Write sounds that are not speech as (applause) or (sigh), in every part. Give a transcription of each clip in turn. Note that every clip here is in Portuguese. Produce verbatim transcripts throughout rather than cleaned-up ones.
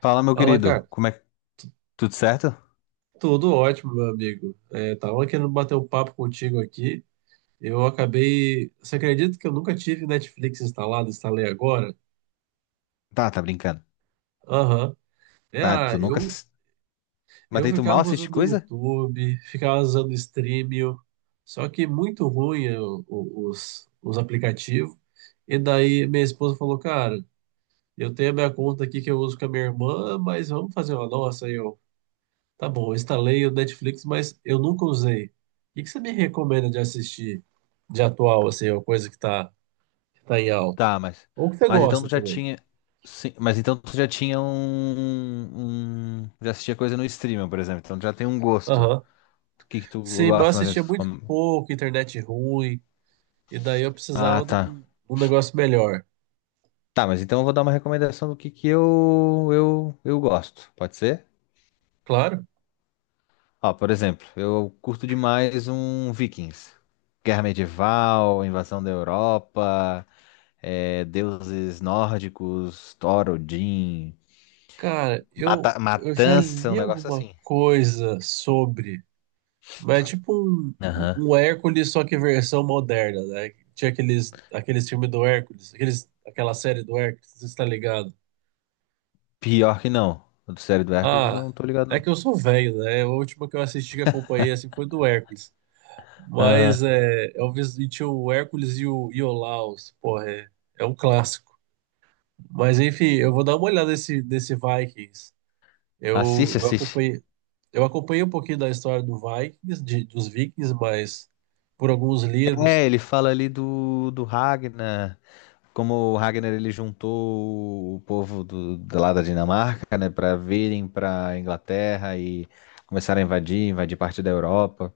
Fala, meu Fala, querido, cara. como é que... Tudo certo? Tudo ótimo, meu amigo. É, tava querendo bater um papo contigo aqui. Eu acabei. Você acredita que eu nunca tive Netflix instalado? Instalei agora? Tá, tá brincando. Aham. É, Ah, ah, tu nunca... eu, ass- Mas eu aí tu mal ficava assiste usando o coisa? YouTube, ficava usando o Streamio, só que muito ruim é, o- o- os, os aplicativos. E daí minha esposa falou, cara, eu tenho a minha conta aqui que eu uso com a minha irmã, mas vamos fazer uma nossa aí. Tá bom, eu instalei o Netflix, mas eu nunca usei. O que que você me recomenda de assistir de atual, assim, uma coisa que tá, que tá em alta? Tá, mas... Ou que você Mas então gosta tu já também. tinha... Sim, mas então tu já tinha um... um- Já assistia coisa no streaming, por exemplo. Então tu já tem um gosto. Aham. O que que tu Sim, mas eu gosta, mais ou assistia menos, muito como- pouco, internet ruim, e daí eu Ah, precisava de tá. um, um negócio melhor. Tá, mas então eu vou dar uma recomendação do que que eu... Eu, eu gosto. Pode ser? Claro. Ó, por exemplo, eu curto demais um Vikings. Guerra medieval, invasão da Europa... é, deuses nórdicos, Thor, Odin, Cara, eu, mata- eu já matança, um li negócio alguma assim. coisa sobre, mas é tipo um, Aham. um Hércules, só que versão moderna, né? Tinha aqueles, aqueles filmes do Hércules, aqueles, aquela série do Hércules, você está ligado? Pior que não. O do série do Hércules, Ah, não tô ligado é não. que eu sou velho, né? A última que eu assisti que acompanhei assim foi do Hércules. Mas é, eu visitei o Hércules e o, e o Porra, é, é um clássico. Mas enfim, eu vou dar uma olhada nesse, nesse Vikings. Eu, Assiste, eu assiste. acompanhei, eu acompanhei um pouquinho da história do Vikings, de- dos Vikings, mas por alguns livros, É, ele fala ali do, do Ragnar, como o Ragnar ele juntou o povo do, do lá da Dinamarca, né, para virem pra Inglaterra e começaram a invadir, invadir parte da Europa.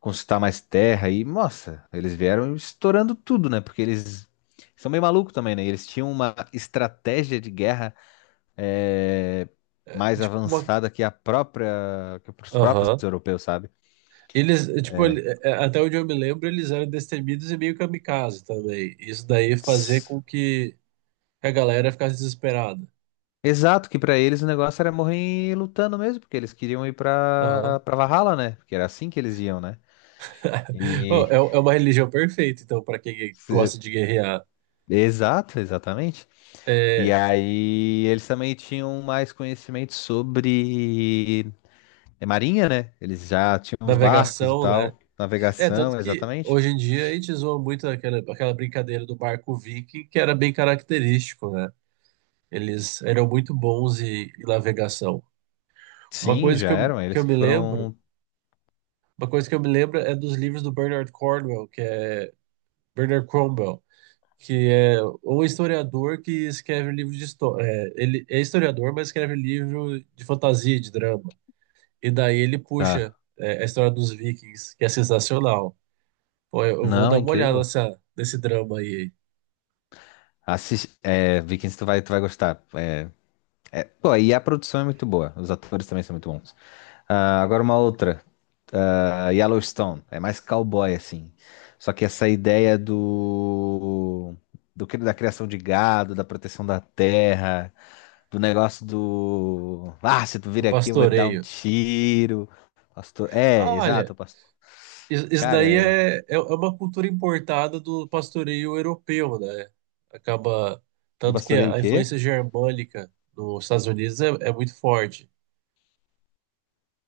Conquistar mais terra e, nossa, eles vieram estourando tudo, né? Porque eles são meio malucos também, né? Eles tinham uma estratégia de guerra é, é, mais tipo uma. avançada que a própria, que os próprios Aham. europeus, sabe? Eles, é, tipo, ele- é, é, até onde eu me lembro, eles eram destemidos e meio kamikaze também. Isso daí fazia com que que a galera ficasse desesperada. Exato, que pra eles o negócio era morrer lutando mesmo, porque eles queriam ir Aham. pra para Valhalla, né? Porque era assim que eles iam, né? (laughs) Ô, E é, é uma religião perfeita, então, para quem se- gosta de guerrear. exato, exatamente. E É, aí eles também tinham mais conhecimento sobre É marinha, né? Eles já tinham os barcos e navegação, né? tal. É, tanto Navegação, que exatamente. hoje em dia a gente zoa muito aquela, aquela brincadeira do barco viking, que era bem característico, né? Eles eram muito bons em, em navegação. Uma Sim, coisa já que eu, eram. que Eles eu que me lembro, foram. uma coisa que eu me lembro é dos livros do Bernard Cornwell, que é Bernard Cromwell, que é o historiador que escreve livro de história. Ele é historiador, mas escreve livro de fantasia, de drama. E daí ele Tá. puxa é, a história dos Vikings, que é sensacional. Pô, eu eu vou Não, é dar uma olhada incrível. nessa, nesse drama aí, Assis- é, Vikings, tu vai, tu vai gostar. É, é- pô, e a produção é muito boa. Os atores também são muito bons. Ah, agora uma outra. Ah, Yellowstone. É mais cowboy, assim. Só que essa ideia do, do que- da criação de gado, da proteção da terra. Do negócio do. Ah, se tu vir no aqui, eu vou te dar um pastoreio. tiro. Pastor... É, Ah, olha, exato. Pastor... is- isso Cara, daí é... é, é é uma cultura importada do pastoreio europeu, né? Acaba. Do Tanto que pastoreio o a quê? influência germânica nos Estados Unidos é, é muito forte.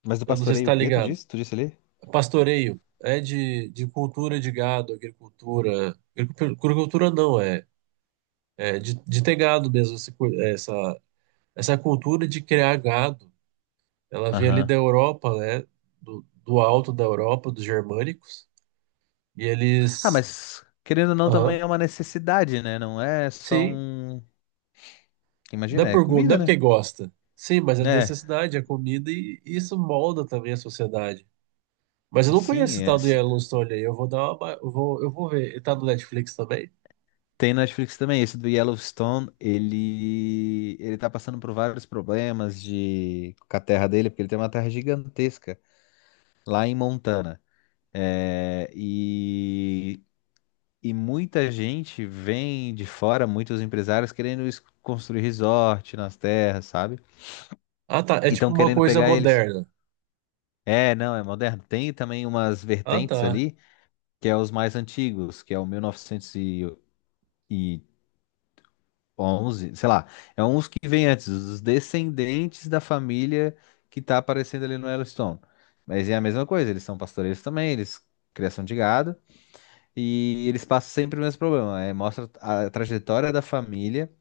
Mas do Eu não sei se pastoreio tá o quê, tu ligado. disse? Tu disse ali? Pastoreio é de, de cultura de gado, agricultura. agricu- Agricultura não, é, é de, de ter gado mesmo. esse cu- Essa, essa cultura de criar gado, ela vem ali da Aham. Europa, né? Do, do alto da Europa, dos germânicos. E Ah, eles. mas querendo ou não, também Aham, é uma necessidade, né? Não é só sim. um. Não é Imagina, é por, go- não é comida, né? porque gosta. Sim, mas é É. necessidade, é comida e, e isso molda também a sociedade. Mas eu e não conheço Sim, esse é- tal do se- Yellowstone aí. Eu vou dar uma. ba- Eu vou, eu vou ver. Ele tá no Netflix também? tem na Netflix também. Esse do Yellowstone, ele ele tá passando por vários problemas de com a terra dele, porque ele tem uma terra gigantesca lá em Montana. É, e, e muita gente vem de fora, muitos empresários querendo es- construir resort nas terras, sabe? Ah, tá. É E tipo estão uma querendo coisa pegar eles. moderna. É, não, é moderno. Tem também umas Ah, vertentes tá. ali, que é os mais antigos, que é o mil novecentos e onze, sei lá. É uns que vêm antes, os descendentes da família que tá aparecendo ali no Yellowstone. Mas é a mesma coisa, eles são pastoreiros também, eles criação de gado. E eles passam sempre o mesmo problema. É, mostra a trajetória da família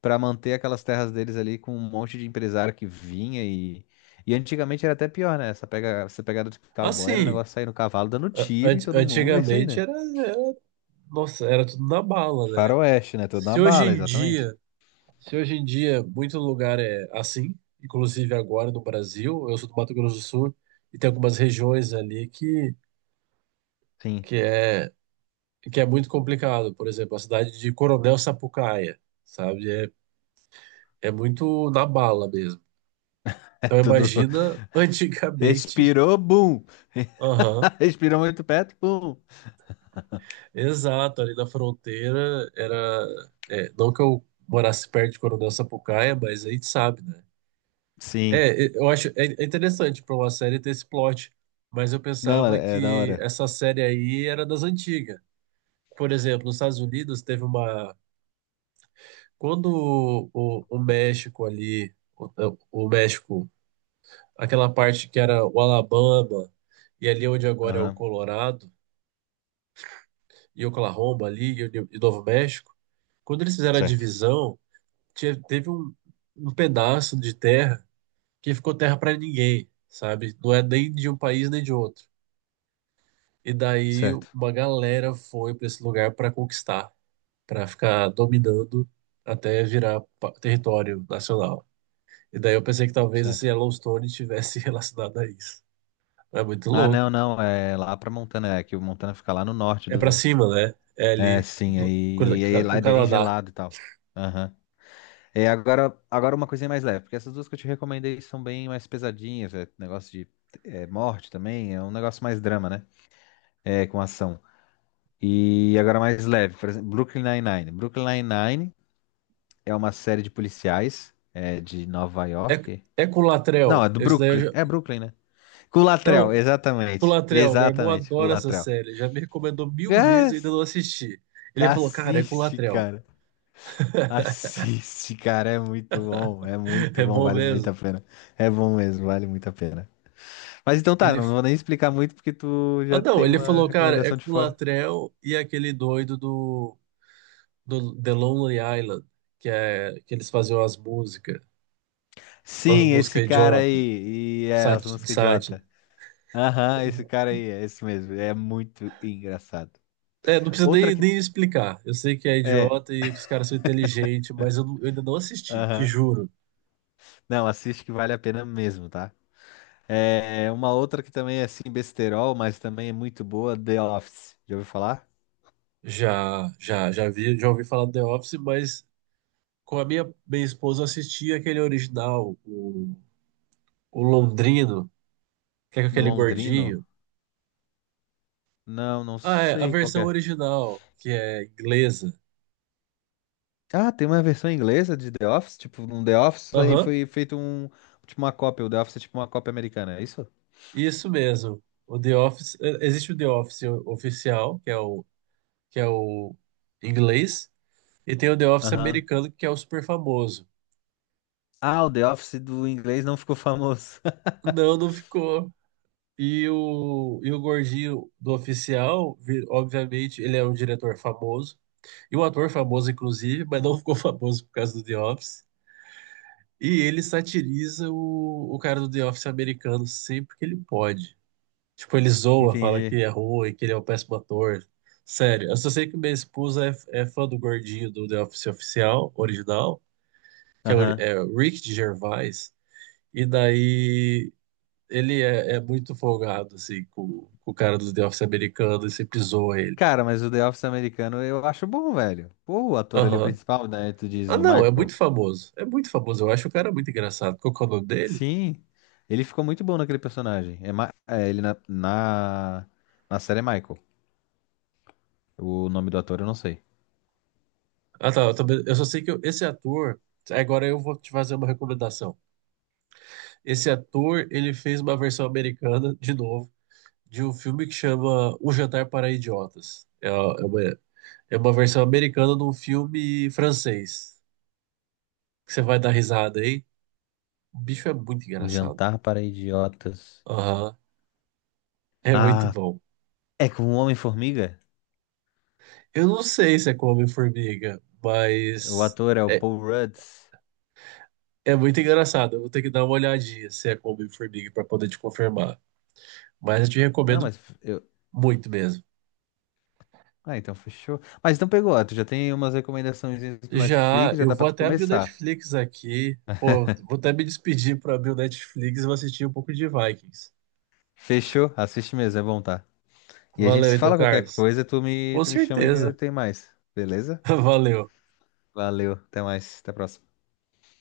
para manter aquelas terras deles ali com um monte de empresário que vinha e. E antigamente era até pior, né? Essa, pega, essa pegada de cowboy era o Assim, negócio sair no cavalo dando a- tiro em ant- todo mundo, é isso aí, antigamente né? era, era- nossa, era tudo na bala, né? Faroeste, né? Tudo na Se hoje bala, em exatamente. dia, se hoje em dia muito lugar é assim, inclusive agora no Brasil, eu sou do Mato Grosso do Sul e tem algumas regiões ali que Sim. que (laughs) é que é muito complicado. Por exemplo, a cidade de Coronel Sapucaia, sabe? É, é muito na bala mesmo. É Então tudo. imagina antigamente. Respirou, bum! (laughs) Aham. (laughs) Respirou muito perto, bum! Exato, ali na fronteira era. É, não que eu morasse perto de Coronel Sapucaia, mas a gente sabe, né? Sim. É, é, eu acho é é interessante para uma série ter esse plot, mas eu Não, pensava é, é da que hora. essa série aí era das antigas. Por exemplo, nos Estados Unidos teve uma. Quando o, o México ali, o, o México, aquela parte que era o Alabama, e ali onde agora é o Aham. Colorado, e Oklahoma ali, e o e Novo México, quando eles fizeram a Certo. divisão. tinha- teve um, um pedaço de terra que ficou terra para ninguém, sabe? Não é nem de um país nem de outro. E daí Certo. uma galera foi para esse lugar para conquistar, para ficar dominando até virar pa- território nacional. E daí eu pensei que talvez esse Certo. Yellowstone estivesse (laughs) relacionado a isso. É muito Ah, louco. não, não, é lá pra Montana, é que o Montana fica lá no norte É para do. cima, né? É É, ali sim, do- com aí, aí lá o é bem Canadá. gelado e tal. Aham. É, agora, agora uma coisinha mais leve, porque essas duas que eu te recomendei são bem mais pesadinhas, é negócio de é, morte também, é um negócio mais drama, né? É, com ação. E agora mais leve, por exemplo, Brooklyn Nine-Nine. Brooklyn Nine-Nine é uma série de policiais é, de Nova É, York. é com o Não, Latrell. é do Esse daí eu Brooklyn, já... é Brooklyn, né? Culatrell, Não, exatamente, Colateral, meu irmão exatamente, adora essa Culatrell. série, já me recomendou mil vezes Cara, e ainda não assisti. Ele falou, cara, é com assiste, Colateral, cara. Assiste, cara. É muito bom. É (laughs) muito é bom. bom Vale muito mesmo. a pena. É bom mesmo. Vale muito a pena. Mas então tá. Ele, Não vou nem explicar muito porque tu ah já não, tem ele uma falou, cara, é recomendação com de fora. Colateral e aquele doido do, do The Lonely Island, que é que eles faziam as músicas, as Sim, esse músicas cara idiota, aí. E é as sati- de músicas sátira. idiota. Aham, esse cara aí. É esse mesmo. É muito engraçado. É, não precisa Outra nem, que. nem explicar. Eu sei que é É. idiota e que os caras são inteligentes, mas eu, não- eu ainda não assisti, te Aham. juro. Não, assiste que vale a pena mesmo, tá? É uma outra que também é assim, besterol, mas também é muito boa. The Office. Já ouviu falar? Já, já, já vi, já ouvi falar do The Office, mas com a minha, minha esposa assistir aquele original, o, o Londrino, que é com aquele Londrino. gordinho. Não, não Ah, é, a sei qual que versão é. original, que é inglesa. Ah, tem uma versão inglesa de The Office? Tipo, um The Office aí Aham, foi feito um. Tipo uma cópia. O The Office é tipo uma cópia americana, é isso? isso mesmo. O The Office, eh, existe o The Office oficial, que é o, que é o inglês, e tem o The Office Aham. americano, que é o super famoso. Ah, o The Office do inglês não ficou famoso. Não, não ficou. E o, e o gordinho do oficial, vi- obviamente, ele é um diretor famoso, e um ator famoso, inclusive, mas não ficou (laughs) famoso por causa do The Office. E ele satiriza o, o cara do The Office americano sempre que ele pode. Tipo, ele (laughs) zoa, fala que Entendi. é ruim, que ele é um péssimo ator. Sério, eu só sei que minha esposa é, é fã do gordinho do The Office oficial, original, que é o Aham. é o Rick Gervais. E daí ele é, é muito folgado, assim, com, com o cara do The Office americano e sempre zoa ele. Cara, mas o The Office americano eu acho bom, velho. Pô, o ator ali Aham. principal, né? Tu diz, Ah, o não, é Michael. muito famoso. É muito famoso. Eu acho o cara muito engraçado. Qual que é o nome dele? Sim. Ele ficou muito bom naquele personagem. É, Ma- é, ele na... na. Na série é Michael. O nome do ator eu não sei. Ah, tá. Eu, também- eu só sei que eu- esse ator. Agora eu vou te fazer uma recomendação. Esse ator, ele fez uma versão americana, de novo, de um filme que chama Um Jantar para Idiotas. É, é uma, é uma versão americana de um filme francês. Que você vai dar risada aí. O bicho é muito Um engraçado. jantar para idiotas. Aham. É muito Ah, bom. é com o Homem-Formiga? Eu não sei se é com Homem-Formiga, O mas ator é o é, Paul Rudd. é muito engraçado. Eu vou ter que dar uma olhadinha se é com Homem-Formiga para poder te confirmar. Mas eu te Não, recomendo mas eu. muito mesmo. Ah, então fechou. Mas então pegou, ó, tu já tem umas recomendações pro Já, Netflix, já eu dá vou pra tu até abrir o começar. Netflix aqui. Pô, vou até me despedir para abrir o Netflix e vou assistir um pouco de Vikings. Fechou? Assiste mesmo, é bom, tá? E a gente Valeu se então, fala qualquer Carlos. coisa, tu me, Com tu me chama e eu certeza. tenho mais. Beleza? (laughs) Valeu. Valeu, até mais, até a próxima.